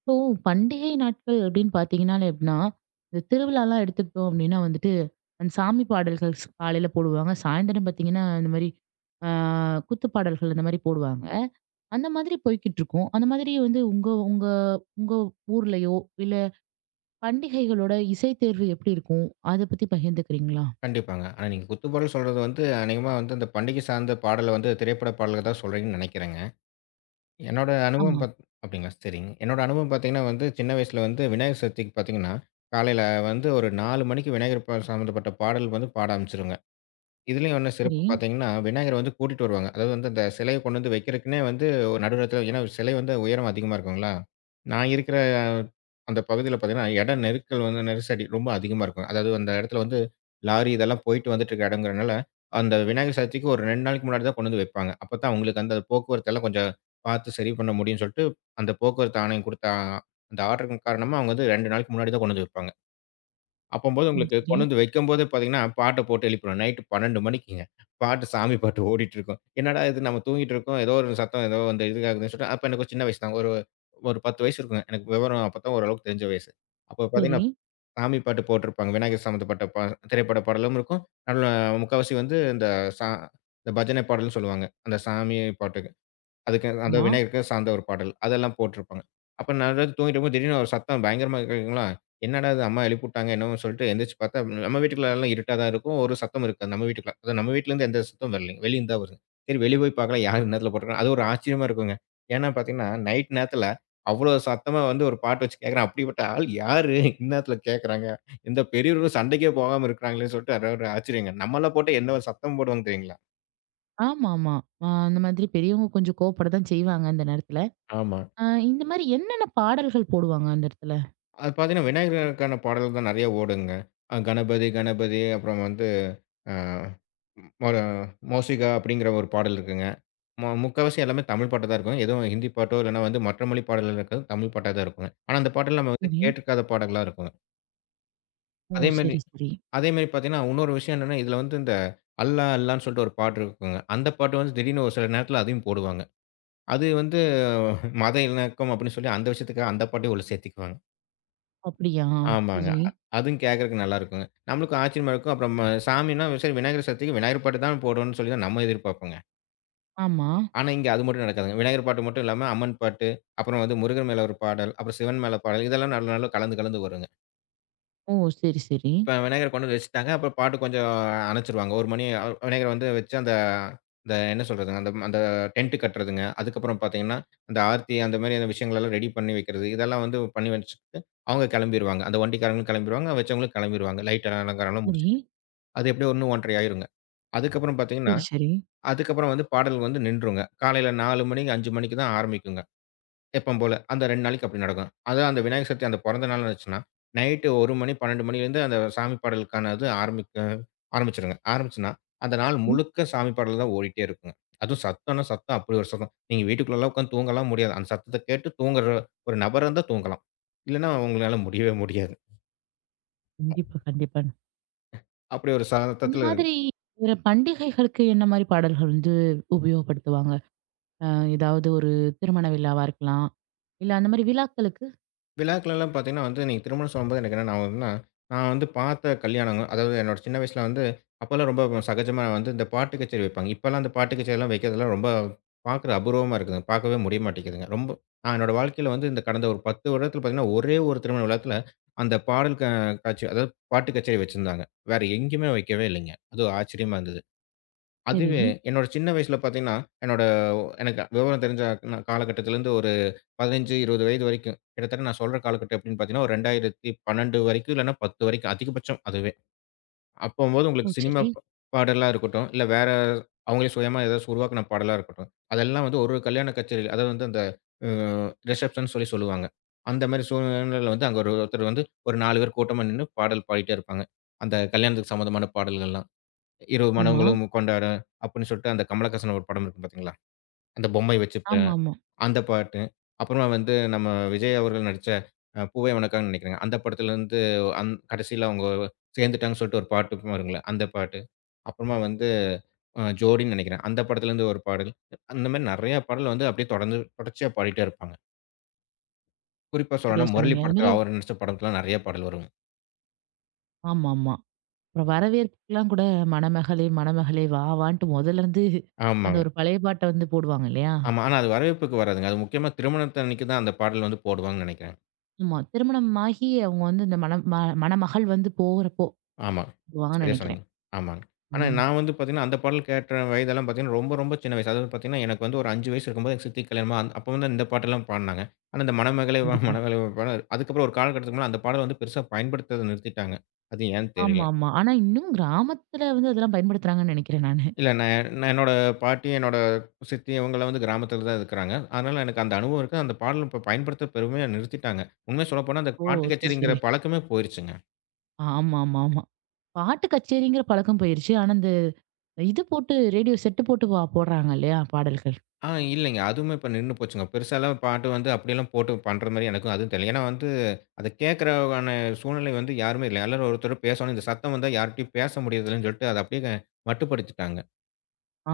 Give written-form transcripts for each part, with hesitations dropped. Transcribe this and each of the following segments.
இப்போ பண்டிகை நாட்கள் அப்படின்னு பார்த்தீங்கனாலே எப்படின்னா, இந்த திருவிழாலாம் எடுத்துக்கிட்டோம் அப்படின்னா வந்துட்டு, அந்த சாமி பாடல்கள் காலையில போடுவாங்க. சாயந்தரம் பார்த்தீங்கன்னா, இந்த மாரி ஆ குத்து பாடல்கள் இந்த மாரி போடுவாங்க. அந்த மாதிரி போய்க்கிட்டுருக்கும். அந்த மாதிரி வந்து உங்க உங்க உங்க ஊர்லயோ, இல்ல பண்டிகைகளோட இசை தேர்வு எப்படி இருக்கும்? அத பத்தி பகிர்ந்துக்கிறீங்களா? கண்டிப்பாங்க. ஆனா நீங்க குத்துப்பாடல் சொல்றது வந்து அநேகமா வந்து அந்த பண்டிகை சார்ந்த பாடல வந்து திரைப்பட பாடலுக்கு தான் சொல்றீங்கன்னு நெனைக்கிறேங்க. என்னோட அனுபவம் ஆமா. பாத் அப்படிங்களா? சரிங்க. என்னோட அனுபவம் பார்த்தீங்கன்னா வந்து சின்ன வயசுல வந்து விநாயகர் சதுர்த்திக்கு பார்த்தீங்கன்னா, காலையில வந்து ஒரு 4 மணிக்கு விநாயகர் சம்மந்தப்பட்ட பாடல் வந்து பாட ஆரம்பிச்சுருங்க. இதுலயும் இன்னும் சரி. சிறப்பு பார்த்தீங்கன்னா, விநாயகர வந்து கூட்டிட்டு வருவாங்க. அதாவது வந்து அந்த சிலைய கொண்டு வந்து வைக்கிறக்குன்னே வந்து நடு இடத்துல ஏன்னா சிலை வந்து உயரம் அதிகமா இருக்குங்களா? நான் இருக்கிற அந்த பகுதியில பார்த்தீங்கன்னா, இட நெருக்கல் வந்து நெரிசடி ரொம்ப அதிகமா இருக்கும். அதாவது அந்த இடத்துல வந்து லாரி இதெல்லாம் போயிட்டு வந்துட்டு இருக்க இடம்ங்கிறனால, அந்த விநாயகர் சதுர்த்திக்கு ஒரு 2 நாளைக்கு முன்னாடி தான் கொண்டு வந்து வைப்பாங்க. அப்பதான் அவங்களுக்கு அந்த போக்குவரத்து எல்லாம் கொஞ்சம் பார்த்து சரி பண்ண முடியும்னு சொல்லிட்டு, அந்த போக்குவரத்து ஆணையம் குடுத்த அந்த ஆர்டர் காரணமா அவங்க வந்து 2 நாளைக்கு முன்னாடி தான் கொண்டு வந்து வைப்பாங்க. அப்பம்போது ம். உங்களுக்கு சரி, கொண்டு வந்து வைக்கும்போதே பார்த்தீங்கன்னா, பாட்ட போட்டு எழுப்பிருவேன். நைட்டு 12 மணிக்குங்க. பாட்டு சாமி பாட்டு ஓடிட்டுருக்கும். என்னடா இது நம்ம தூங்கிட்டு இருக்கோம். ஏதோ ஒரு சத்தம் ஏதோ அந்த இது கேட்குதுன்னு சொல்லிட்டு அப்ப எனக்கு ஒரு சின்ன வயசு தான். ஒரு ஒரு 10 வயசு இருக்குங்க. எனக்கு விவரம் அப்பதான் ஓரளவுக்கு தெரிஞ்ச வயசு. அப்ப பார்த்தீங்கன்னா, சரி. சாமி பாட்டு போட்டிருப்பாங்க. விநாயகர் சம்பந்தப்பட்ட பா திரைப்பட பாடலும் இருக்கும். நல்ல முக்காவாசி வந்து இந்த சா இந்த பஜனை பாடல்னு சொல்லுவாங்க. அந்த சாமி பாட்டு. அதுக்கு அந்த ஆமா. விநாயகருக்கு சார்ந்த ஒரு பாடல். அதெல்லாம் போட்டிருப்பாங்க. அப்ப நான் வந்து தூங்கிட்டு இருக்கும்போது திடீர்னு ஒரு சத்தம் பயங்கரமா கேட்குங்களா, என்னடா இது அம்மா எழுப்பிவுட்டாங்க என்னமோன்னு சொல்லிட்டு எந்திரிச்சு பார்த்தா, நம்ம வீட்டுக்குள்ளலாம் இருட்டா தான் இருக்கும். ஒரு சத்தம் இருக்காது நம்ம வீட்டுக்குள்ள. அதான் நம்ம வீட்லருந்து எந்த சத்தமும் வரலைங்க. வெளியிருந்து தான் வருது. சரி வெளிய போய் பார்க்கலாம் யார் இந்நேரத்தில போட்டிருக்காங்க. அது ஒரு ஆச்சரியமா இருக்குங்க. ஏன்னா பார்த்தீங்கன்னா, நைட் நேரத்தில அவ்வளோ சத்தமா வந்து ஒரு பாட்டு வச்சு கேட்குறான். அப்படிப்பட்ட ஆள் யாரு இந்நேரத்தில கேட்குறாங்க? இந்த பெரியவர்களும் சண்டைக்கே போகாம இருக்கிறாங்களேன்னு சொல்லிட்டு அது ஒரு ஆச்சரியங்க. நம்மலாம் போட்டா என்ன ஒரு சத்தம் போடுவாங்க தெரியுங்களா? ஆமாமா. ஆ அந்த மாதிரி பெரியவங்க கொஞ்சம் கோவப்பட தான் செய்வாங்க அந்த நேரத்துல. ஆமா. ஆ இந்த மாரி என்னென்ன பாடல்கள் போடுவாங்க அந்த இடத்துல? அது பார்த்தீங்கன்னா, விநாயகருக்கான பாடல்கள் தான் நெறைய ஓடுங்க. கணபதி, கணபதி அப்புறம் வந்து அ மொர மோசிகா அப்படிங்கிற ஒரு பாடல் இருக்குங்க. முக்காவாசி எல்லாமே தமிழ் பாட்டா தான் இருக்கும். எதுவும் ஹிந்தி பாட்டோ இல்லன்னா வந்து மற்ற மொழி பாடல்கள் இருக்காது. தமிழ் பாட்டா தான் இருக்குங்க. ஆனா அந்த பாட்டல் நம்ம வந்து சரி. கேட்டுருக்காத பாடலா இருக்குங்க. ஓ! அதேமாரி சரி, சரி. அதேமாரி பார்த்தீங்கன்னா, இன்னொரு விஷயம் என்னன்னா, இதுல வந்து இந்த அல்லா அல்லான்னு சொல்லிட்டு ஒரு பாட்டு இருக்குங்க. அந்த பாட்டு வந்து திடீர்னு ஒரு சில நேரத்தில அதையும் போடுவாங்க. அது வந்து மத இணக்கம் அப்படின்னு சொல்லி அந்த விஷயத்துக்காக அந்த பாட்டையும் உள்ள சேர்த்துக்குவாங்க. அப்படியா? ஆமாங்க. சரி. அதுவும் கேட்கறக்கு நல்லா இருக்குங்க. நம்மளுக்கும் ஆச்சரியமா இருக்கும். அப்புறம் சாமின்னா, சரி விநாயகர் சதுர்த்திக்கு விநாயகர் பாட்டு தான் போடணும்னு சொல்லி தான் நம்ம எதிர்பார்ப்போங்க. ஆமா. ஆனா, இங்க அது மட்டும் நடக்காதுங்க. விநாயகர் பாட்டு மட்டும் இல்லாம, அம்மன் பாட்டு, அப்புறம் வந்து முருகன் மேல ஒரு பாடல், அப்புறம் சிவன் மேல பாடல், இதெல்லாம் நல்ல நல்ல கலந்து கலந்து வருங்க. ஓ! சரி, சரி. இப்ப விநாயகர கொண்டு வந்து வச்சுட்டாங்க. அப்புறம் பாட்டு கொஞ்சம் அணச்சுருவாங்க. 1 மணி விநாயகர வந்து வச்சு அந்த அந்த என்ன சொல்றதுங்க, அந்த அந்த டென்ட் கட்டுறதுங்க. அதுக்கப்புறம் பார்த்தீங்கன்னா, அந்த ஆர்த்தி அந்த மாரி அந்த விஷயங்களெல்லாம் ரெடி பண்ணி வைக்கிறது. இதெல்லாம் வந்து பண்ணி வச்சுட்டு, அவங்க கெளம்பிருவாங்க. அந்த வண்டிக்காரங்களும் கெளம்பிருவாங்க, வச்சவங்களும் கெளம்பிருவாங்க. லைட் அலங்காரம்லாம் சரி. முடிச்சுட்டு. அது எப்படியும் 1 1:30 ஆயிருங்க. அதுக்கப்புறம் பார்த்தீங்கன்னா, சரி, சரி. வந்து பாடல் வந்து நின்றுங்க. காலையில 4 மணிக்கு 5 மணிக்கு தான் ஆரம்பிக்குங்க. எப்பவும் போல. அந்த 2 நாளைக்கு அப்படி நடக்கும். அதான் அந்த விநாயகர் சதுர்த்தி அந்த பொறந்த நாள்னு வந்துச்சுன்னா, நைட்டு 1 மணி, 12 மணிலேருந்து அந்த சாமி பாடலுக்கான இது ஆரம்பிக்க ஆரம்பிச்சுருங்க. ஆரம்பிச்சுன்னா, அந்த நாள் ம். முழுக்க சாமி பாடல் தான் ஓடிட்டே இருக்குங்க. அதுவும் சத்தம்னா சத்தம் அப்படி ஒரு சத்தம். நீங்க வீட்டுக்குள்ளலாம் உட்காந்து தூங்கலாம் முடியாது. அந்த சத்தத்த கேட்டு தூங்குற ஒரு நபரா இருந்தா தூங்கலாம். இல்லன்னா உங்களால முடியவே முடியாது. கண்டிப்பா, கண்டிப்பா. அப்படி ஒரு இந்த சத்தத்தில மாதிரி வேற பண்டிகைகளுக்கு என்ன மாரி பாடல்கள் வந்து உபயோகப்படுத்துவாங்க? அ ஏதாவது ஒரு திருமண விழாவா இருக்கலாம். இல்ல அந்த மாரி விழாக்களுக்கு விழாக்கள்லாம் பார்த்தீங்கன்னா வந்து, நீங்க திருமணம் சொல்லும்போது எனக்கு என்ன ஞாபகம் வருதுன்னா, நான் வந்து பார்த்த கல்யாணங்க, அதாவது என்னோட சின்ன வயசுல வந்து அப்போலாம் ரொம்ப சகஜமா வந்து இந்த பாட்டு கச்சேரி வைப்பாங்க. இப்போலாம் அந்த பாட்டு கச்சேரிலாம் வைக்கிறதெல்லாம் ரொம்ப பார்க்குற அபூர்வமா இருக்குதுங்க. பார்க்கவே முடிய மாட்டேங்குதுங்க. ரொம்ப நான் என்னோட வாழ்க்கையில வந்து இந்த கடந்த ஒரு 10 வருடத்தில பார்த்தீங்கன்னா, ஒரே ஒரு திருமண விழாத்துல அந்த பாடல் காட்சி அதாவது பாட்டு கச்சேரி வச்சிருந்தாங்க. வேற எங்கேயுமே வைக்கவே இல்லைங்க. அது ஆச்சரியமா இருந்தது. அதுவே சரி. என்னோட சின்ன வயசுல பார்த்தீங்கன்னா, என்னோட எனக்கு விவரம் தெரிஞ்ச காலகட்டத்திலேருந்து ஒரு 15, 20 வயது வரைக்கும். கிட்டத்தட்ட நான் சொல்ற காலகட்டம் எப்படின்னு பார்த்தீங்கன்னா, ஒரு 2012 வரைக்கும், இல்லன்னா 10 வரைக்கும் அதிகபட்சம் அதுவே. அப்பம்போது ஓ! உங்களுக்கு சினிமா சரி. பாடலா இருக்கட்டும், இல்ல வேற அவங்களே சுயமா ஏதாச்சும் உருவாக்குன பாடலா இருக்கட்டும். அதெல்லாம் வந்து ஒரு ஒரு கல்யாண கச்சேரி அதாவது வந்து அந்த அ ரிசப்ஷன்னு சொல்லி சொல்லுவாங்க. அந்த மாரி சூழ்நிலையில வந்து அங்க ஒரு ஒருத்தர் வந்து ஒரு 4 பேர் கூட்டமா நின்னு பாடல் பாடிட்டே இருப்பாங்க. அந்த கல்யாணத்துக்கு சம்மந்தமான பாடல்கள்லாம். "இரவு ஆமா. மனங்களும் கொண்டாடும்" அப்படின்னு சொல்லிட்டு அந்த கமலஹாசன் ஒரு படம் இருக்கும் பார்த்தீங்களா? அந்த பொம்மை வச்சு ஆமாமா. அந்த பாட்டு. அப்புறமா வந்து நம்ம விஜய் அவர்கள் நடிச்ச பூவே உனக்காகன்னு நெனைக்கிறேங்க. அந்த படத்துலருந்து கடைசியில அவங்க சேர்ந்துட்டாங்கன்னு சொல்லிட்டு ஒரு பாட்டு வரும்ல, அந்த பாட்டு. அப்புறமா வந்து ஜோடின்னு நெனைக்கிறேன். அந்த படத்துலருந்து ஒரு பாடல். அந்த மாரி நெறைய பாடல் வந்து அப்படியே தொடர்ந்து தொடர்ச்சியா பாடிட்டே இருப்பாங்க. குறிப்பா சரியா சொல்லணும்னா முரளி சொன்னீங்க. அது படத்துல மாரி அவர் நடிச்ச படத்துல நெறைய பாடல் வருங்க. ஆமாமா. அப்புறம் வரவேற்புக்குலாம் கூட மணமகளே, மணமகளே வா வான்ட்டு மொதல்ல இருந்து அந்த ஆமாங்க. ஒரு பழைய பாட்ட வந்து போடுவாங்க இல்லையா? ஆமா. ஆனா அது வரவேற்புக்கு வராதுங்க. அது முக்கியமா திருமணத்தன்னைக்கு தான் அந்த பாடல் வந்து போடுவாங்கன்னு நெனைக்கிறேன். ஆமா. திருமணமாகி அவங்க வந்து இந்த மண ம மணமகள் வந்து போகுறப்போ ஆமா. போவாங்கன்னு சரியா சொன்னீங்க. நெனைக்கிறேன். ஆமாங்க. ஆனா ம். நான் வந்து பார்த்தீங்கன்னா, அந்த பாடல் கேட்ட வயதெல்லாம் பார்த்தீங்கன்னா, ரொம்ப ரொம்ப சின்ன வயசு. அதாவது பார்த்தீங்கன்னா, எனக்கு வந்து ஒரு 5 வயசு இருக்கும்போது எங்க சித்திக்கு கல்யாணமா அப்போ வந்து இந்த பாட்டெல்லாம் பாடுனாங்க. ஆனா இந்த மணமகளே வா கண்டிப்பா. மணமகளே வா பாடல் அதுக்கப்புறம் ஒரு காலகட்டத்துக்கு மேல அந்த பாடல் வந்து பெருசா பயன்படுத்துறத நிறுத்திட்டாங்க. அது ஏன்னு ஆமா, தெரியல. ஆமா. ஆனா இன்னும் கிராமத்துல வந்து அதெல்லாம் பயன்படுத்துறாங்கன்னு நெனைக்கிறேன் நானு. இல்ல நான் நான் என்னோட பாட்டி, என்னோட சித்தி இவங்கலாம் வந்து கிராமத்தில தான் இருக்கிறாங்க. அதனால எனக்கு அந்த அனுபவம் இருக்கு. அந்த பாடல் இப்ப பயன்படுத்த பெருமையா நிறுத்திட்டாங்க. உண்மைய சொல்லப்போனா அந்த ஓ! பாட்டு சரி, கச்சேரிங்கிற சரி. பழக்கமே போயிருச்சுங்க. ஆமா, ஆமா, ஆமா. பாட்டு கச்சேரிங்கிற பழக்கம் போயிருச்சு. ஆனா இந்த இது போட்டு ரேடியோ செட்டு போட்டு போடுறாங்க இல்லையா? பாடல்கள். ஆ இல்லைங்க. அதுவுமே இப்ப நின்னு போச்சுங்க. பெருசாலாம் பாட்டு வந்து அப்படியெல்லாம் போட்டு பண்ற மாரி எனக்கும் அதுவும் தெரியல. ஏன்னா வந்து அத கேட்கறக்கான சூழ்நிலை வந்து யாருமே இல்ல. எல்லாரும் ஒருத்தரும் பேசணும். இந்த சத்தம் வந்தா யார்ட்டயும் பேச முடியறதில்லன்னு சொல்லிட்டு, அத அப்படியே மட்டுப்படுத்திட்டாங்க.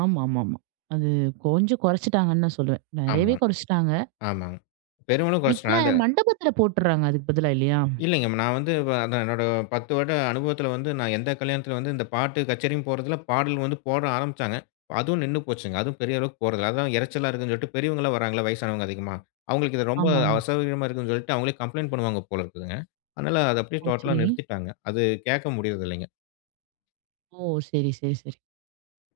ஆமா, ஆமா, ஆமா. அது கொஞ்சம் குறைச்சுட்டாங்கன்னு தான் சொல்லுவேன். ஆமா, நெறையவே குறைச்சுட்டாங்க. ஆமாங்க. பெருமளவு குறைச்சுட்டாங்க. அந்த இப்பலாம் மண்டபத்துல போட்டுறாங்க அதுக்கு பதிலா இல்லையா? இல்லைங்க. நான் வந்து அதான் என்னோட 10 வருட அனுபவத்தில வந்து, நான் எந்த கல்யாணத்தில வந்து இந்த பாட்டு கச்சேரின்னு போறதில, பாடல் வந்து போட ஆரம்பிச்சாங்க. அதுவும் நின்னு போச்சுங்க. அதுவும் பெரிய அளவுக்கு போறதில்ல. அதான் இரைச்சலா இருக்குன்னு சொல்லிட்டு பெரியவங்கலாம் வராங்கல்ல, வயசானவங்க அதிகமா. அவங்களுக்கு இது ரொம்ப ஆமாமா. அசௌகரியமா இருக்குன்னு சொல்லிட்டு, அவங்களே கம்ப்ளைண்ட் பண்ணுவாங்க போல இருக்குதுங்க. அதனால அத அப்படியே ஓ! டோட்டலா சரி. நிறுத்திட்டாங்க. அது கேட்க முடியறதில்லைங்க. ஓ! சரி, சரி, சரி.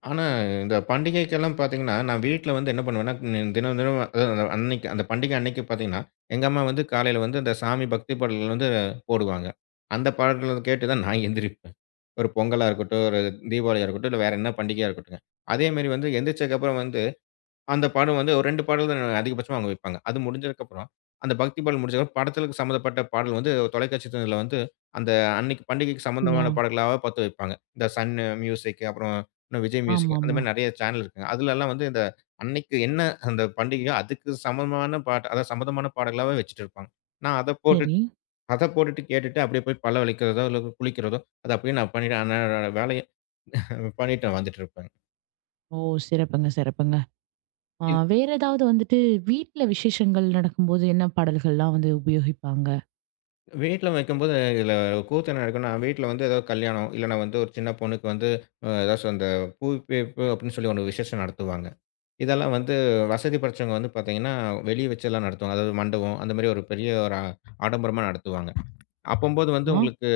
ஆனா, இந்த பண்டிகைக்கெல்லாம் பார்த்தீங்கன்னா, நான் வீட்ல வந்து என்ன பண்ணுவேன்னா, தினம் தினம் அதாவது அன்னைக்கு அந்த பண்டிகை அன்னைக்கு பார்த்தீங்கன்னா, எங்க அம்மா வந்து காலையில வந்து அந்த சாமி பக்தி பாடல்கள் வந்து போடுவாங்க. அந்த பாடல்கள் கேட்டு தான் நான் எந்திரிப்பேன். ஒரு பொங்கலா இருக்கட்டும், ஒரு தீபாவளியா இருக்கட்டும், இல்ல வேற என்ன பண்டிகையா இருக்கட்டுங்க. அதேமாரி வந்து எந்திரிச்சதுக்கப்புறம் வந்து அந்த பாடல் வந்து ஒரு 2 பாடல் தான் அதிகபட்சமா அவங்க வைப்பாங்க. அது முடிஞ்சதுக்கப்புறம், அந்த பக்தி பாடல் முடிஞ்சதுக்கப்புறம் படத்திற்கு சம்மந்தப்பட்ட பாடல் வந்து தொலைக்காட்சி துறையில வந்து அந்த அன்னைக்கு பண்டிகைக்கு அப்படியா? சம்மந்தமான பாடல்களாவே பாத்து வைப்பாங்க. இந்த சன் மியூசிக் அப்புறம் இன்னும் விஜய் மியூசிக் அந்த ஆமாமா. மாரி நெறைய சேனல் இருக்குங்க. அதுலலாம் வந்து இந்த அன்னைக்கு என்ன அந்த பண்டிகையோ அதுக்கு சமமான பாட்டு அதாவது சம்மந்தமான பாடல்களாவே வச்சுட்டு இருப்பாங்க. நான் அத போட்டுட் சரி. அத போட்டுட்டு கேட்டுட்டு அப்படியே போய் பல்ல வலிக்கிறதோ, இல்ல குளிக்கிறதோ, அத அப்படியே நான் பண்ணிட்டு அன்றாட வேலைய பண்ணிட்டு வந்துட்டு இருப்பேங்க. ஓ! சிறப்புங்க, சிறப்புங்க. ஆ வேற ஏதாவது வந்துட்டு வீட்ல விசேஷங்கள் நடக்கும்போது என்ன பாடல்கள்லாம் வந்து உபயோகிப்பாங்க? வீட்ல வைக்கும்போது இதில கூத்து என்ன நடக்கும்ன்னா, வீட்ல வந்து ஏதாவது கல்யாணம், இல்லன்னா வந்து ஒரு சின்ன பொண்ணுக்கு வந்து ஏதாச்சும் அந்த பூப்பேப்பு அப்படின்னு சொல்லி ஒண்ணு விசேஷம் நடத்துவாங்க. இதெல்லாம் வந்து வசதி படைச்சவங்க வந்து பார்த்தீங்கன்னா, வெளிய வச்செல்லாம் நடத்துவாங்க. அதாவது மண்டபம் அந்த மாரி ஒரு பெரிய ஒரு ஆடம்பரமா நடத்துவாங்க. அப்பம்போது வந்து ஆ. உங்களுக்கு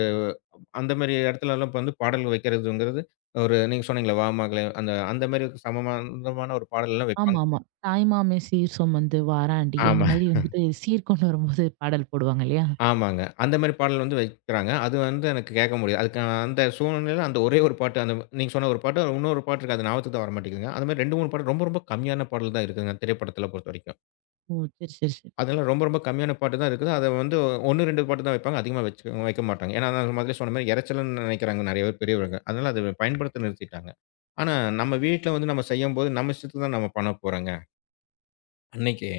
அந்த மாரி இடத்துலலாம் இப்ப வந்து பாடல் வைக்கிறதுங்கிறது, ஒரு நீங்க சொன்னீங்கல்ல, "வா மகளே" அந்த அந்த மாரி சமமானதமான ஒரு பாடல்லாம் வைப்பாங்க. ஆமாமா. தாய்மாமே சீர் சொமந்து வாராண்டி அந்த ஆமா. மாரி வந்துட்டு சீர் கொண்டு வரும்போது பாடல் போடுவாங்க இல்லையா? ஆமாங்க. அந்த மாரி பாடல் வந்து வைக்கிறாங்க. அது வந்து எனக்கு கேட்க முடியாது. அதுக்கு அந்த சூழ்நிலையில அந்த ஒரே ஒரு பாட்டு அந்த நீங்க சொன்ன ஒரு பாட்டு, இன்னொரு பாட்டு இருக்கு. அது ஞாபகத்துக்கு தான் வரமாட்டேங்குதுங்க. அது மாரி 2, 3 பாடல் ரொம்ப ரொம்ப கம்மியான பாடல் தான் இருக்குதுங்க. திரைப்படத்தில பொறுத்தவரைக்கும். ஓ! சரி, சரி, சரி. அதெல்லாம் ரொம்ப ரொம்ப கம்மியான பாட்டு தான் இருக்குது. அத வந்து 1, 2 பாட்டு தான் வைப்பாங்க. அதிகமா வச்சு வைக்க மாட்டாங்க. ஏன்னா, நான் முதலே சொன்ன மாரி இரைச்சலுன்னு நினைக்கிறாங்க நெறைய பேர் பெரியவங்க. அதனால அத பயன்படுத்த நிறுத்திட்டாங்க. ஆனா, நம்ம வீட்ல வந்து நம்ம செய்யும்போது நம்ம இஷ்டத்துக்கு தான் நம்ம பண்ண போறோங்க. அன்னைக்கு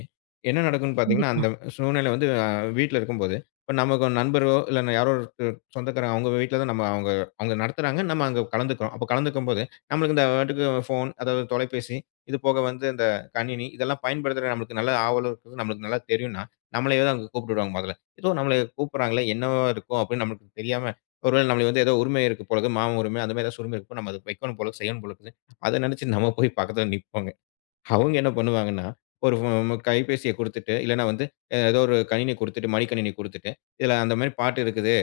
என்ன நடக்கும்ன்னு பார்த்தீங்கன்னா, கண்டிப்பா. அந்த சூழ்நிலை வந்து வீட்ல இருக்கும்போது, இப்ப நமக்கு ஒரு நண்பரோ, இல்ல யாரோ ஒரு சொந்தக்காரங்க அவங்க வீட்ல தான் நம்ம அவங்க அவங்க நடத்துறாங்க. நம்ம அங்க கலந்துக்கிறோம். அப்ப கலந்துக்கும்போது, நம்மளுக்கு இந்த வாட்டுக்கு ஃபோன், அதாவது தொலைபேசி, இது போக வந்து இந்த கணினி, இதெல்லாம் பயன்படுத்துற நம்மளுக்கு நல்ல ஆவலும் இருக்குது. நம்மளுக்கு நல்லா தெரியும்னா, நம்மளயே தான் அங்க கூப்பிட்டுடுவாங்க மொதல்ல. ஏதோ நம்மள கூப்பிடுறாங்களே, என்னவா இருக்கும் அப்படின்னு நம்மளுக்கு தெரியாம, ஒருவேளை நம்மளுக்கு வந்து ஏதோ உரிமை இருக்கு போல இருக்குது. மாம உரிமை, அந்த மாரி ஏதாச்சும் உரிமை இருக்கு. நம்ம அத வைக்கணும் போல, செய்யணும் போல இருக்குது. அத நெனச்சு நம்ம போய் பக்கத்துல நிப்போங்க. அவங்க என்ன பண்ணுவாங்கன்னா, ஒரு கைபேசிய குடுத்துட்டு, இல்லன்னா வந்து ஏதோ ஒரு கணினி குடுத்துட்டு, மடிக்கணினி குடுத்துட்டு, "இதுல அந்த மாரி பாட்டு இருக்குது.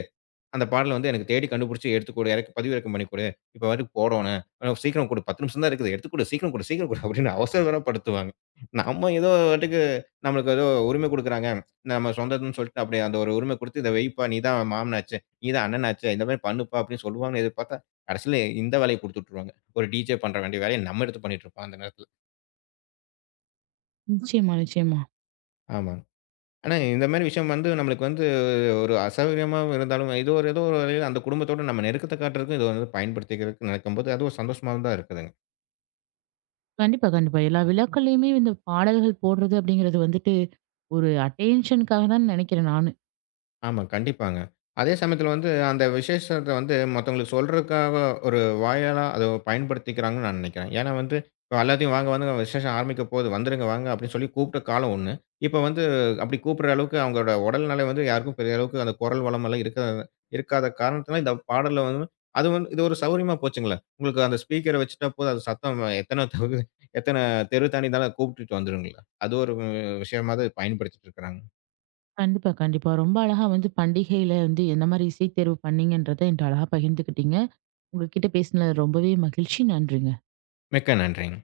அந்த பாடல வந்து எனக்கு தேடி கண்டுபிடிச்சு எடுத்துக் குடு. எனக்கு பதிவிறக்கம் பண்ணி குடு. இப்ப வரைக்கும் போடோணும். சீக்கிரம் குடு. 10 நிமிஷம் தான் இருக்குது. எடுத்துக் குடு. சீக்கிரம் குடு, சீக்கிரம் குடு" அப்படின்னு அவசரப்படுத்துவாங்க. நம்ம ஏதோ பாட்டுக்கு நம்மளுக்கு ஏதோ உரிமை குடுக்குறாங்க. நம்ம சொந்ததுன்னு சொல்லிட்டு அப்படி அந்த ஒரு உரிமை குடுத்து, "இத வைப்பா. நீ தான் மாமனாச்சே. நீ தான் அண்ணனாச்சே. இந்த மாரி பண்ணுப்பா" அப்படின்னு சொல்லுவாங்கன்னு எதிர்பார்த்தா, கடைசியில இந்த வேலைய குடுத்து விட்டுருவாங்க. ஒரு டிஜே பண்ற வேண்டிய வேலைய நம்ம எடுத்து பண்ணிட்டு இருப்போம் அந்த நேரத்துல. நிச்சயமா, நிச்சயமா. ஆமாங்க. ஆனா, இந்த மாரி விஷயம் வந்து நம்மளுக்கு வந்து ஒரு அசௌகரியமா இருந்தாலும், ஏதோ ஒரு வகையில அந்த குடும்பத்தோட நம்ம நெருக்கத்த காட்டுறதுக்கு இது வந்து பயன்படுத்திக்கிறதுக்கு நினைக்கும்போது, அது ஒரு சந்தோஷமா தான் இருக்குது. கண்டிப்பா, கண்டிப்பா. எல்லா விழாக்கள்லயுமே இந்த பாடல்கள் போடுறது அப்படிங்கிறது வந்துட்டு ஒரு அட்டென்ஷனுக்காக தான் நெனைக்கிறேன் நானு. ஆமா, கண்டிப்பாங்க. அதே சமயத்துல வந்து அந்த விசேஷத்த வந்து மத்தவங்களுக்கு சொல்றதுக்காக ஒரு வாயாலா அத பயன்படுத்திக்கிறாங்கன்னு நான் நெனைக்கிறேன். ஏன்னா வந்து இப்ப எல்லாத்தையும் "வாங்க, வாங்க விசேஷம் ஆரம்பிக்க போது. வந்துருங்க வாங்க" அப்படின்னு சொல்லி கூப்பிட்ட காலம் ஒண்ணு. இப்ப வந்து அப்படி கூப்பிடுற அளவுக்கு அவங்களோட உடல்நிலை வந்து யாருக்கும் பெரிய அளவுக்கு அந்த குரல் வளம் எல்லாம் இருக்காத காரணத்தினால இந்த பாடல்ல வந்து அது வந்து இது ஒரு சௌகரியமா போச்சுங்களே. உங்களுக்கு அந்த ஸ்பீக்கர வச்சுட்டா போதும். அது சத்தம் எத்தன தெரு எத்தன தெரு தாண்டி இருந்தாலும் கூப்பிட்டுட்டு வந்துருங்களே. அது ஒரு விஷயமா தான் பயன்படுத்திட்டு இருக்கிறாங்க. கண்டிப்பா, கண்டிப்பா. ரொம்ப அழகா வந்து பண்டிகையில வந்து எந்த மாரி இசை தேர்வு பண்ணீங்கன்றத என்ட்ட அழகா பகிர்ந்துக்கிட்டீங்க. உங்ககிட்ட பேசினது ரொம்பவே மகிழ்ச்சி. நன்றிங்க. மிக்க நன்றிங்க.